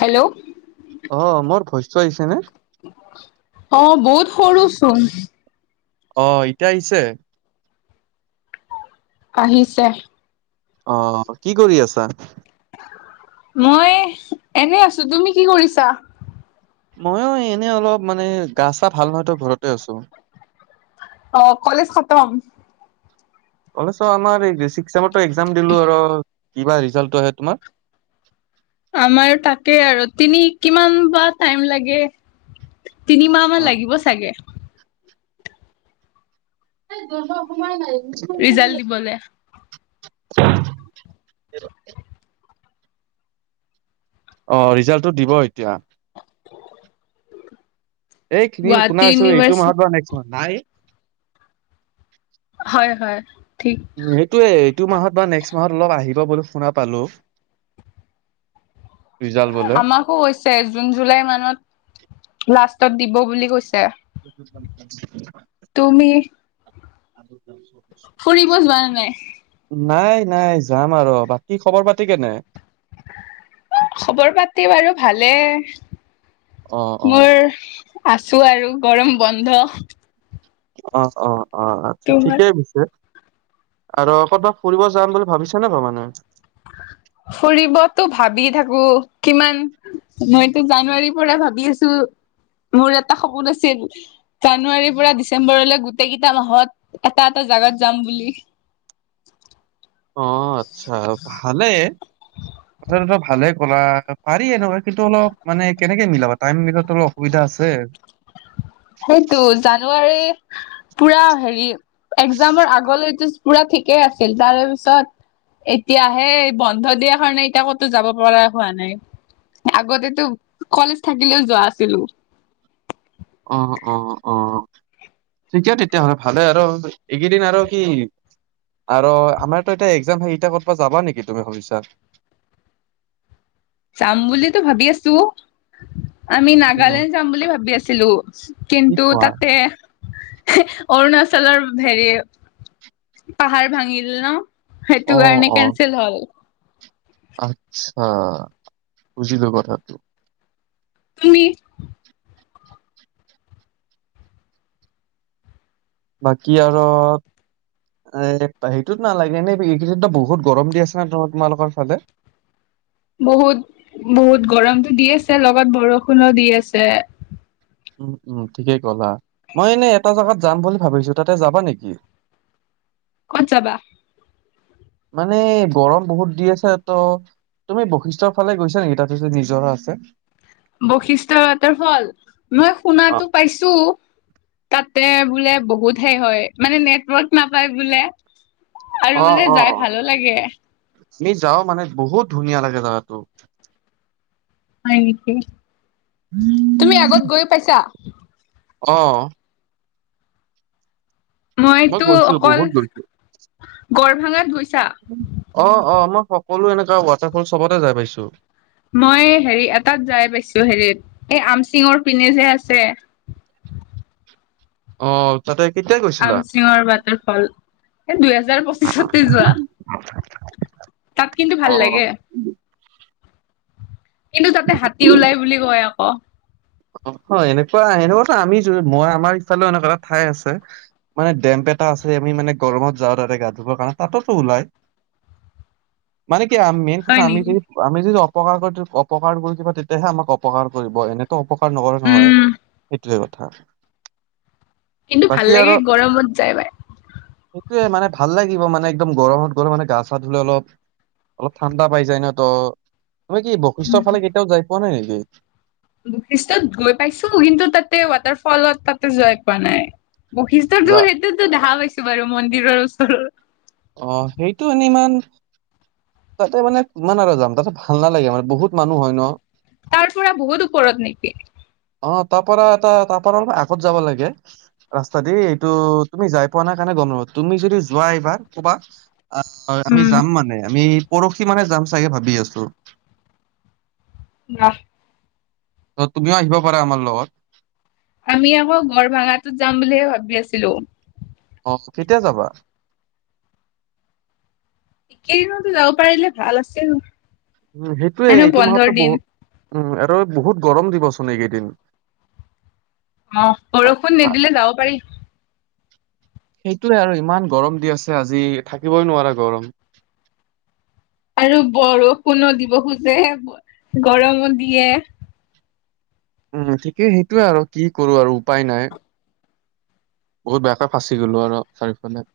Hello অঁ মোৰ ভইছটো আহিছে নে? অঁ বহুত সৰুচোন। অঁ এতিয়া আহিছে। আহিছে। অঁ কি কৰি আছা? মই এনেই আছো, তুমি কি কৰিছা? মইয়ো এনেই অলপ মানে গা‍ঁ চা ভাল হয়তো ঘৰতে আছো। অঁ কলেজ খতম। কলেজ আমাৰ ছিক্স ছেমৰটো এক্জাম দিলো আৰু কিবা ৰিজাল্টটো আহে তোমাৰ? আমাৰ তাকে আৰু তিনি কিমান বা টাইম লাগে? তিনি মাহ মান লাগিব চাগে। নাই দুৰব অকমান [unintelligible] বলে। অঁ ৰিজাল্টটো দিব এতিয়া। এই কিনিম শুনা গুৱাহাটী হৈছো এইটো ইউনিভাৰ্চি মাহত বা নেক্স মাহত। নাই। হয় হয়, ঠিক। উম সেইটোয়ে এইটো মাহত বা নেক্সট মাহত অলপ আহিব বুলি শুনা পালো। ৰিজাল্ট বলে। অও হৈছে, জুন জুলাই মানত লাষ্টত দিব বুলি কৈছে। [unintelligible] তুমি- [unintelligible] ফুৰিব যোৱা নাই। নাই নাই যাম আৰু, বাকী খবৰ পাতি কেনে? খবৰ পাতি বাৰু ভালে অ অ মোৰ। আছোঁ আৰু, গৰম বন্ধ। অ', অ', অ' আ, তোমাৰ ঠিকেই পিছে। আৰু ক'তবা ফুৰিব যাম বুলি ভাবিছে নে ভাবা নাই? ফুৰিবতো ভাবি থাকোঁ, কিমান মইতো জানুৱাৰীৰ পৰা ভাবি আছোঁ, মোৰ এটা সপোন আছিল জানুৱাৰীৰ পৰা ডিচেম্বৰলৈ গোটেইকেইটা মাহত এটা এটা জাগাত যাম বুলি। অ' আচ্ছা, ভালেই। কথাটো ত' ভালে ক'লা পাৰি এনেকুৱা কিন্তু অলপ মানে কেনেকে মিলাবা টাইম মিলাত অলপ অসুবিধা আছে। সেইটো জানুৱাৰী পুৰা হেৰি এক্সামৰ আগলৈতো পুৰা ঠিকেই আছিল তাৰে পিছত এতিয়াহে বন্ধ দিয়া কাৰণে এতিয়া ক'তো যাব পৰা হোৱা নাই। আগতেতো কলেজ থাকিলেও যোৱা আছিলোঁ। অ', অ', অ'। ঠিকে তেতিয়াহ'লে ভালে আৰু এইকেইদিন আৰু কি আৰু আমাৰতো এতিয়া এক্সাম সেটা ক'তবা যাবা নেকি তুমি ভাবিছা? যাম বুলিতো ভাবি আছোঁ। আমি উম, নাগালেণ্ড যাম বুলি ভাবি আছিলোঁ কি কিন্তু কোৱা? তাতে অৰুণাচলৰ হেৰি পাহাৰ ভাঙিল ন'? সেইটো অ', কাৰণে অ', কেনচেল হ'ল। আচ্ছা, বুজিলো কথাটো। তুমি? বাকী আৰু এ, সেইটোত নালাগে এনে এইকেইদিনটো বহুত গৰম দি আছে ন' তোমালোকৰ ফালে? বহুত, বহুত গৰমতো দি আছে লগত বৰষুণো দি আছে। উম ঠিকেই ক'লা। মই এনেই এটা জাগাত যাম বুলি ভাবিছোঁ তাতে যাবা নেকি? ক'ত যাবা? মানে গৰম বহুত দি আছে ত' তুমি বশিষ্ঠৰ ফালে গৈছা নেকি তাতে যে নিজৰা আছে? বশিষ্ট ৱাটাৰফল, মই অ', শুনাতো পাইছোঁ। তাতে বোলে বহুত হে হয়, মানে নেটৱৰ্ক নাপায় বোলে। আৰু অ', বোলে যাই অ', ভালো লাগে। আমি যাঁও মানে বহুত ধুনীয়া লাগে জাগাটো। হয় নেকি? উম। তুমি আগত গৈ পাইছা? অ'। মই মইতো গৈছো অকল, বহুত গৈছো। গৰভাঙাত গৈছা? অ অ মই সকলো এনেকা ৱাটাৰফল চবতে যাই পাইছো। মই হেৰি এটাত যাই পাইছোঁ হেৰিত এই আমচিঙৰ পিনে যে আছে। অ' তাতে কেতিয়া গৈছিলা? আমচিঙৰ ৱাটাৰফল এ দুহেজাৰ পঁচিছতে যোৱা [unintelligible] তাত কিন্তু ভাল অ', লাগে। কিন্তু তাতে হাতী ওলাই বুলি কয় আকৌ। হয় এনেকুৱা, এনেকুৱাতো আমি মই আমাৰ ইফালেও এনেকুৱা এটা ঠাই আছে। মানে ডেম্প এটা আছে, আমি মানে গৰমত যাওঁ তাতে গা ধুবৰ কাৰণ তাতেতো ওলাই। মানে কি হা মেইন কথা হয় আমি যি নেকি আমি যদি অপকাৰ কৰি তো অপকাৰ কৰিব তেতিয়াহে আমাক অপকাৰ কৰিব এনেতো অপ কাৰ নকৰে নহয় উম সিটোৱে কথা। কিন্তু বাকী ভাল লাগে গৰমত যায় বাই। টোৱে মানে ভাল লাগিব মানে একদম গৰমত গৰম মানে গা চা ধুলে অলপ অলপ ঠাণ্ডা পাই যায় ন ত, তুমি কি বশিষ্টৰ ফালে কেতিয়াও যাই পোৱা নাই নেকি? বশিষ্টত গৈ পাইছো কিন্তু তাতে ৱাটাৰ ফলত তাতে যোৱাই পোৱা নাই। বশিষ্টটো যা সেইটোতো দেখা পাইছো বাৰু মন্দিৰৰ ওচৰৰ। অ সেইটো এনিমান তাতে মানে কিমান আৰু যাম তাতে ভাল নালাগে মানে বহুত মানুহ হয় ন। তাৰ পৰা বহুত ওপৰত নিকি? অ তাৰ পৰা এটা তাৰ পৰা অলপ আগত যাব লাগে। ৰাস্তা দি এইটো তুমি যাই পোৱা নাই কাৰণে গম নাপাবা, তুমি যদি যোৱা এইবাৰ কবা আ [unintelligible] আমি উম যাম মানে আমি পৰশি মানে যাম চাগে ভাবি আছো। ন ত তুমিও আহিব পাৰা আমাৰ লগত। আমি আকৌ গড় ভাঙাটোত যাম বুলিহে ভাবি আছিলো। অ কেতিয়া যাবা? কেইদিনতো যাব পাৰিলে ভাল আছিল। উম সেইটোৱে এনেও এইটো বন্ধৰ মাহতটো দিন বহু, উম আৰু বহুত গৰম দিবচোন এইকেইদিন। অ আ বৰষুণ আ নিদিলে যাব পাৰি। সেইটোৱে আৰু ইমান গৰম দি আছে আজি থাকিবই নোৱাৰা গৰম। আৰু বৰষুণো দিব খোজে, গৰমো দিয়ে। উম ঠিকেই সেইটোয়ে আৰু কি কৰো আৰু উপায় নাই। বহুত বেয়াকে ফাঁচি গ'লো আৰু চাৰিওফালে।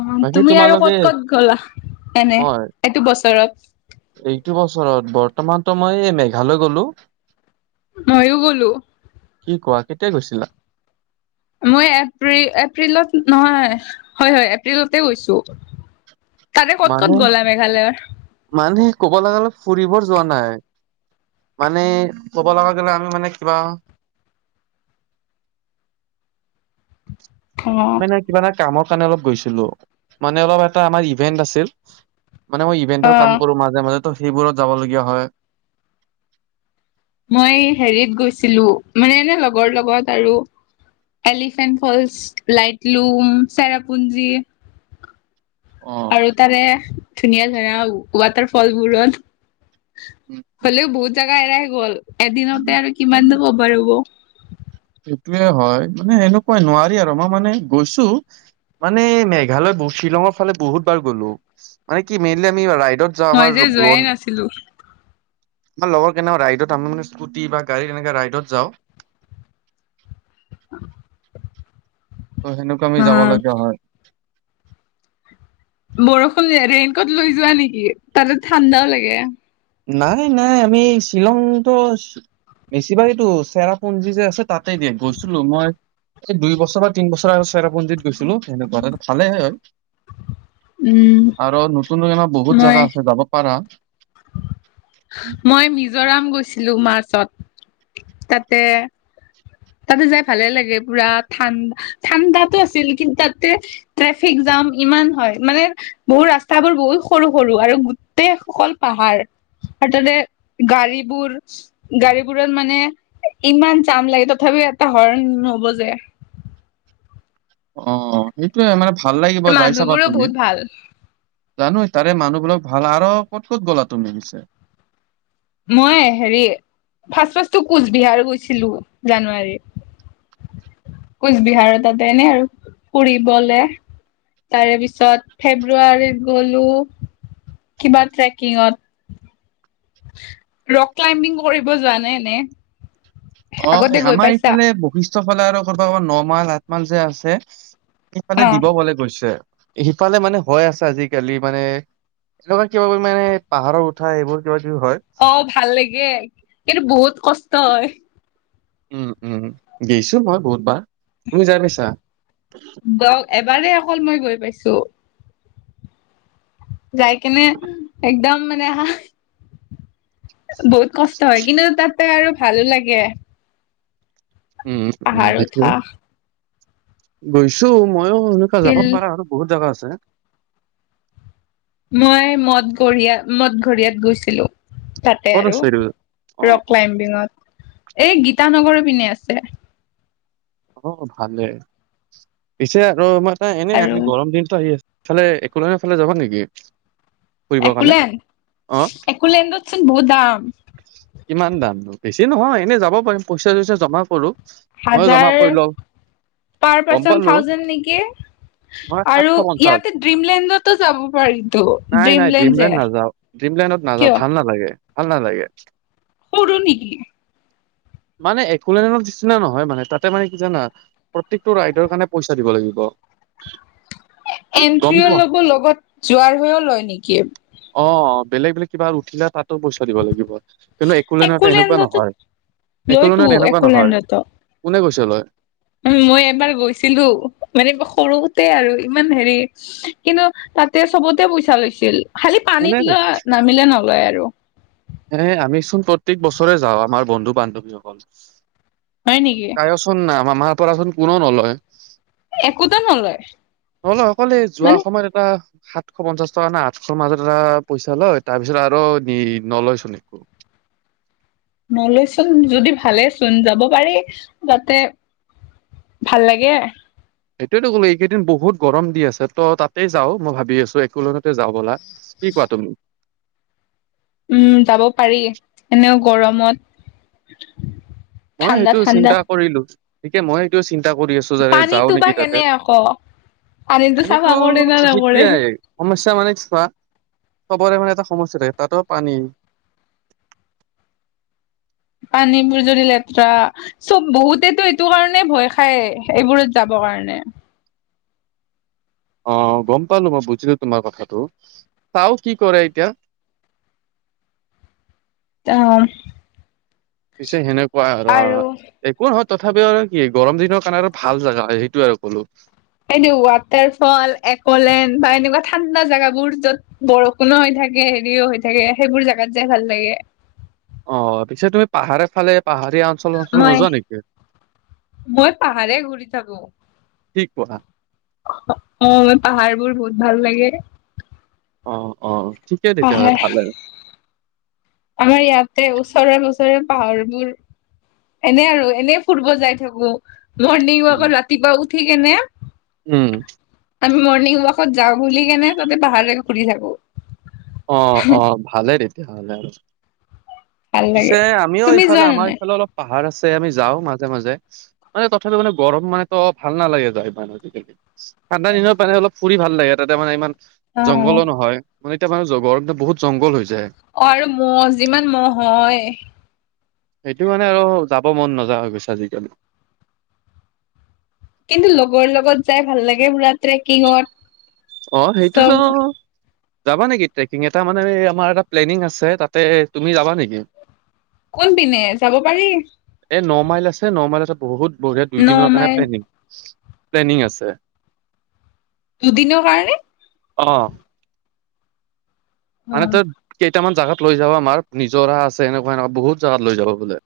অ বাকী তুমি আৰু তোমালোকে ক'ত ক'ত গ'লা এনে মই এইটো বছৰত? এইটো বছৰত, বৰ্তমানতো মই এই মেঘালয় গলো। মইও গ'লো। কি কোৱা কেতিয়া গৈছিলা? মই এপ্ৰি এপ্ৰিলত নহয়, হয় হয় এপ্ৰিলতে গৈছো। তাৰে ক'ত ক'ত গ'লা মেঘালয়ৰ? মানুহে ক'ব লগা অলপ ফুৰিব যোৱা নাই। মানে ক'ব লগা গ'লে আমি মানে কিবা অ মানে কিবা এটা কামৰ কাৰণে অলপ গৈছিলো মানে অলপ এটা আমাৰ ইভেন্ট আছিল। মানে মই অ ইভেন্টৰ কাম কৰো মাজে মাজে তো সেইবোৰত যাবলগীয়া হয়। মই হেৰিত গৈছিলো মানে এনে লগৰ লগত আৰু এলিফেণ্ট ফলচ, লাইটলুম, চেৰাপুঞ্জী অ আৰু তাৰে ধুনীয়া ধুনীয়া ৱাটাৰফলবোৰত। হ'লেও বহুত জাগা এৰাই গ'ল, এদিনতে আৰু কিমান যাব বাৰু? [unintelligible] সেইটোয়ে হয় মানে সেনেকুৱাই নোৱাৰি আৰু মই মানে গৈছো মানে মেঘালয় [unintelligible] শ্বিলঙৰ ফালে বহুত বাৰ গ'লো মানে কি মেইনলি আমি ৰাইডত যাওঁ মই আমাৰ যে লো যোৱাই লোন নাছিলো আমাৰ লগৰ কেনেকুৱা ৰাইডত আমি মানে স্কুটি বা গাড়ী তেনেকে ৰাইডত যাওঁ। ত' সেনেকুৱা আমি যাবলগীয়া হয়। বৰষুণ ৰেইনক'ট লৈ যোৱা নেকি তাতে ঠাণ্ডাও লাগে। নাই নাই আমি শ্বিলংটো বেছিভাগেটো চেৰাপুঞ্জী যে আছে তাতে দে গৈছিলো মই এই দুই বছৰ বা তিন বছৰ আগত চেৰাপুঞ্জীত গৈছিলো সেনেকুৱা ভালে হয়। উম আৰু নতুন [unintelligible] বহুত মই জাগা আছে যাব পাৰা। মই মিজোৰাম গৈছিলো মাৰ্চত। তাতে তাতে যাই ভালে লাগে পুৰা ঠাণ্ড ঠাণ্ডাতো আছিল, কিন্তু তাতে ট্ৰেফিক জাম ইমান হয় মানে বহু ৰাস্তাবোৰ বহুত সৰু সৰু আৰু গোটেইসকল পাহাৰ। আৰু তাতে গাড়ীবোৰ গাড়ীবোৰত মানে ইমান জাম লাগে ত থাপিও এটা হৰ্ণ নবজে। অ সেইটোয়ে মানে ভাল লাগিব যাই চাবা মানুহবোৰো তুমি। বহুত ভাল জানো তাৰে মানুহবিলাক ভাল আৰু ক'ত ক'ত গ'লা তুমি পিছে? মই হেৰি ফাছফছটো কোচবিহাৰ গৈছিলো জানুৱাৰী। কোচবিহাৰ তাতে এনে আৰু ফুৰিবলে। তাৰে পিছত ফেব্ৰুৱাৰীত গ'লো, কিবা ট্ৰেকিঙত। ৰক ক্লাবিং কৰিব জানে নে? অ আমাৰ এইফালে বহিছ ছ ফালে আৰ কৰবা ক'ত ন মাল আঠ মাল যে আছে, সেইফালে দিব বলে কৈছে। সিফালে মানে হৈ আছে আজিকালি মানে এনেকুৱা কিবা কৰি মানে, পাহাৰত উঠা এইবোৰ কিবা কিবি হয়। অ ভাল লাগে, কিন্তু বহুত কষ্ট হয়। উম উম গৈছো মই বহুত বা, তুমি যাই পাইছা? ডক এবাৰেই অকল মই গৈ পাইছো। যাই কিনে একদম মানে হা বহুত কষ্ট হয়, কিন্তু তাতে আৰু ভালো লাগে। উম উম পাহাৰ সেইটোয়ে উঠা গৈছো মইও সে যাব শিল পাৰা আৰু বহুত জাগা আছে। মই মদ ঘৰীয়া মদ ঘৰীয়াত গৈছিলো, তাতে ক'ত আৰু। আছ এইটো অ ৰক ক্লাইম্বিঙত, এই গীতানগৰ পিনে আছে। অ ভালে, পিছে আৰু মানে এনে আৰু আমি গৰম দিনতো আহি আছ ইফালে একুলেন ফালে যাবা নেকি? ফুৰিবৰ কাৰণে একুলেণ্ড অ একুলেণ্ডতচোন বহুত দাম। ইমান দাম বেছি নহয়, এনেই যাব পাৰিম পইচা চইচা জমা কৰো। ময়ো জমা হাজাৰ কৰি লওঁ। পাৰ গম পাৰ্চন পালো থাউজেণ্ড নেকি? নহয় আৰু সাতশ পঞ্চাশ ইয়াতে ড্ৰিমলেণ্ডতো যাব পাৰিতো নাই নাই ড্ৰিমলেণ্ড যে। নাযাও ড্ৰিমলেণ্ডত কিয় নাযাওঁ ভাল নালাগে ভাল নালাগে। সৰু নেকি? মানে একোলেণ্ডৰ নিচিনা নহয় মানে তাত তে মানে কি জানা, প্ৰত্যেকটো ৰাইডৰ কাৰণে পইচা দিব লাগিব। গম এন্ট্ৰি পোৱা লগ লগত, যোৱাৰ হৈও লয় নেকি? অ বেলেগ বেলেগ কিবা উঠিলে তাতো পইচা দিব লাগিব। কিন্তু একুলেণ্ডত এনেকুৱা একোলেণ্ডতো নহয়, একুলেণ্ড লয়তো এনেকুৱা নহয়, কোনে কৈছে লয়? উম, মই এবাৰ গৈছিলো মানে সৰুতে আৰু ইমান হেৰি- কিন্তু তাতে চবতে পইচা লৈছিল, খালি কোনে পানীত কৈছে লোৱা নামিলে নলয় আৰু। এ' আমি চোন প্ৰত্যেক বছৰে যাওঁ, আমাৰ বন্ধু-বান্ধৱীসকল- হয় নেকি? আমাৰ পৰাচোন কোনো নলয়। একোতো নলয় নলয়, অকল এ' যোৱা মানে সময়ত এটা হা- পঞ্চাশ টকা এটা আঠশ মাজত এটা পইচা লয়, তাৰপিছত আৰু দিয়ে নলয় চোন। নলয় চোন যদি ভালে চোন, যাব পাৰি তাতে- ভাল লাগে। এইটোৱেতো ক'লো এইকেইদিন বহুত গৰম দি আছে, ত' তাতে যাওঁ মই ভাবি আছো একোলেণ্ডতে যাওঁ ব'লা। কি কোৱা তুমি? উম, যাব পাৰি। এনেওঁ গৰমত- মইয়ো ঠাণ্ডা সেইটো ঠাণ্ডা চিন্তা কৰিলো, এতিয়া মই সেইটো চিন্তা কৰি আছোঁ। য' যাও পানীতো বা নেকি তাতে, কেনে আকৌ পানীতো চাফা পানীটো কৰে না নকৰে সেইটোৱে। সমস্যা মানে কি চোৱা, চবৰে মানে এটা সমস্যা থাকে তাতো পানী। পানীবোৰ যদি লেতেৰা! চব, বহুতেটো এইটো কাৰণে ভয় খায়, এইবোৰত যাবৰ কাৰণে। অঁ, গম পালো, মই বুজিলো তোমাৰ কথাটো। চাওঁ কি কৰে এতিয়া! অঁ। পিছে সেনেকুৱা আৰু। একো নহয় তথাপিও আৰু কি? গৰম দিনৰ কাৰণে আৰু ভাল জেগা হয় সেইটোৱে আৰু ক'লো। সেইটো ওৱাটাৰ ফল, একলেণ্ড বা এনেকুৱা ঠাণ্ডা জেগাবোৰ য'ত- বৰষুণো হৈ থাকে, হেৰিও হৈ থাকে সেইবোৰ জাগাত যাই ভাল লাগে। অঁ, পিছে তুমি পাহাৰ ফালে, পাহাৰীয়া অঞ্চল- চঞ্চল মই নোযোৱা নেকি? মই পাহাৰে ঘূৰি থাকো। কি কোৱা অঁ, মানে পাহাৰ বোৰ বহুত ভাল লাগে। অঁ, অঁ ঠিকে তেতিয়াহ'লে পাহাৰ ভাল আৰু। আমাৰ ইয়াতে ওচৰেৰে -পাজৰে পাহাৰবোৰ- এনে আৰু এনেই ফুৰিব যাই থাকো মৰ্ণিং উম ওৱাকত ৰাতিপুৱা উঠি কেনে। উম। আমি মৰ্ণিং ওৱাকত যাওঁ বুলি কেনে তাতে পাহাৰেৰে ঘুৰি থাকো অঁ, অঁ ভালে তেতিয়াহ'লে আৰু। ভাল পিছে লাগে। আমিও তুমি ইফালে, যোৱা নে আমাৰ নাই? এইফালে অলপ পাহাৰ আছে, আমি যাওঁ মাজে মাজে। মানে তথাপি মানে গৰম মানে তো ভাল নালাগে যায় মানে আজিকালি। ঠাণ্ডা দিনত মানে অলপ ফুৰি ভাল, তাতে মানে ইমান- অ', অ', জংঘলো নহয় মানে এতিয়া মানুহ জগৰ বহুত জংঘল হৈ যায়। অঁ, আৰু ম যিমান ম'হ হয়। সেইটো মানে আৰু যাব মন নাযা হৈ গৈছে আজিকালি। কিন্তু লগৰ লগত যাই ভাল লাগে পুৰা ট্ৰেকিঙত। অঁ, চব সেইটোতো। যাবা নেকি ট্ৰেকিং এটা মানে আমাৰ এটা প্লেনিং আছে, তাতে তুমি যাবা নেকি? কোন পিনে, যাব পাৰি? এই ন মাইল আছে, ন মাইলটে বহুত বঢ়িয়া দুই ন দিনৰ কাৰণে মাইল প্লেনিং -প্লেনিং আছে। দুদিনৰ কাৰণে? অঁ। মানে অ'। তোৰ কেইটামান জাগাত লৈ যাব আমাৰ নিজৰা আছে এনেকুৱা এনেকুৱা বহুত জাগাত লৈ যাব বোলে।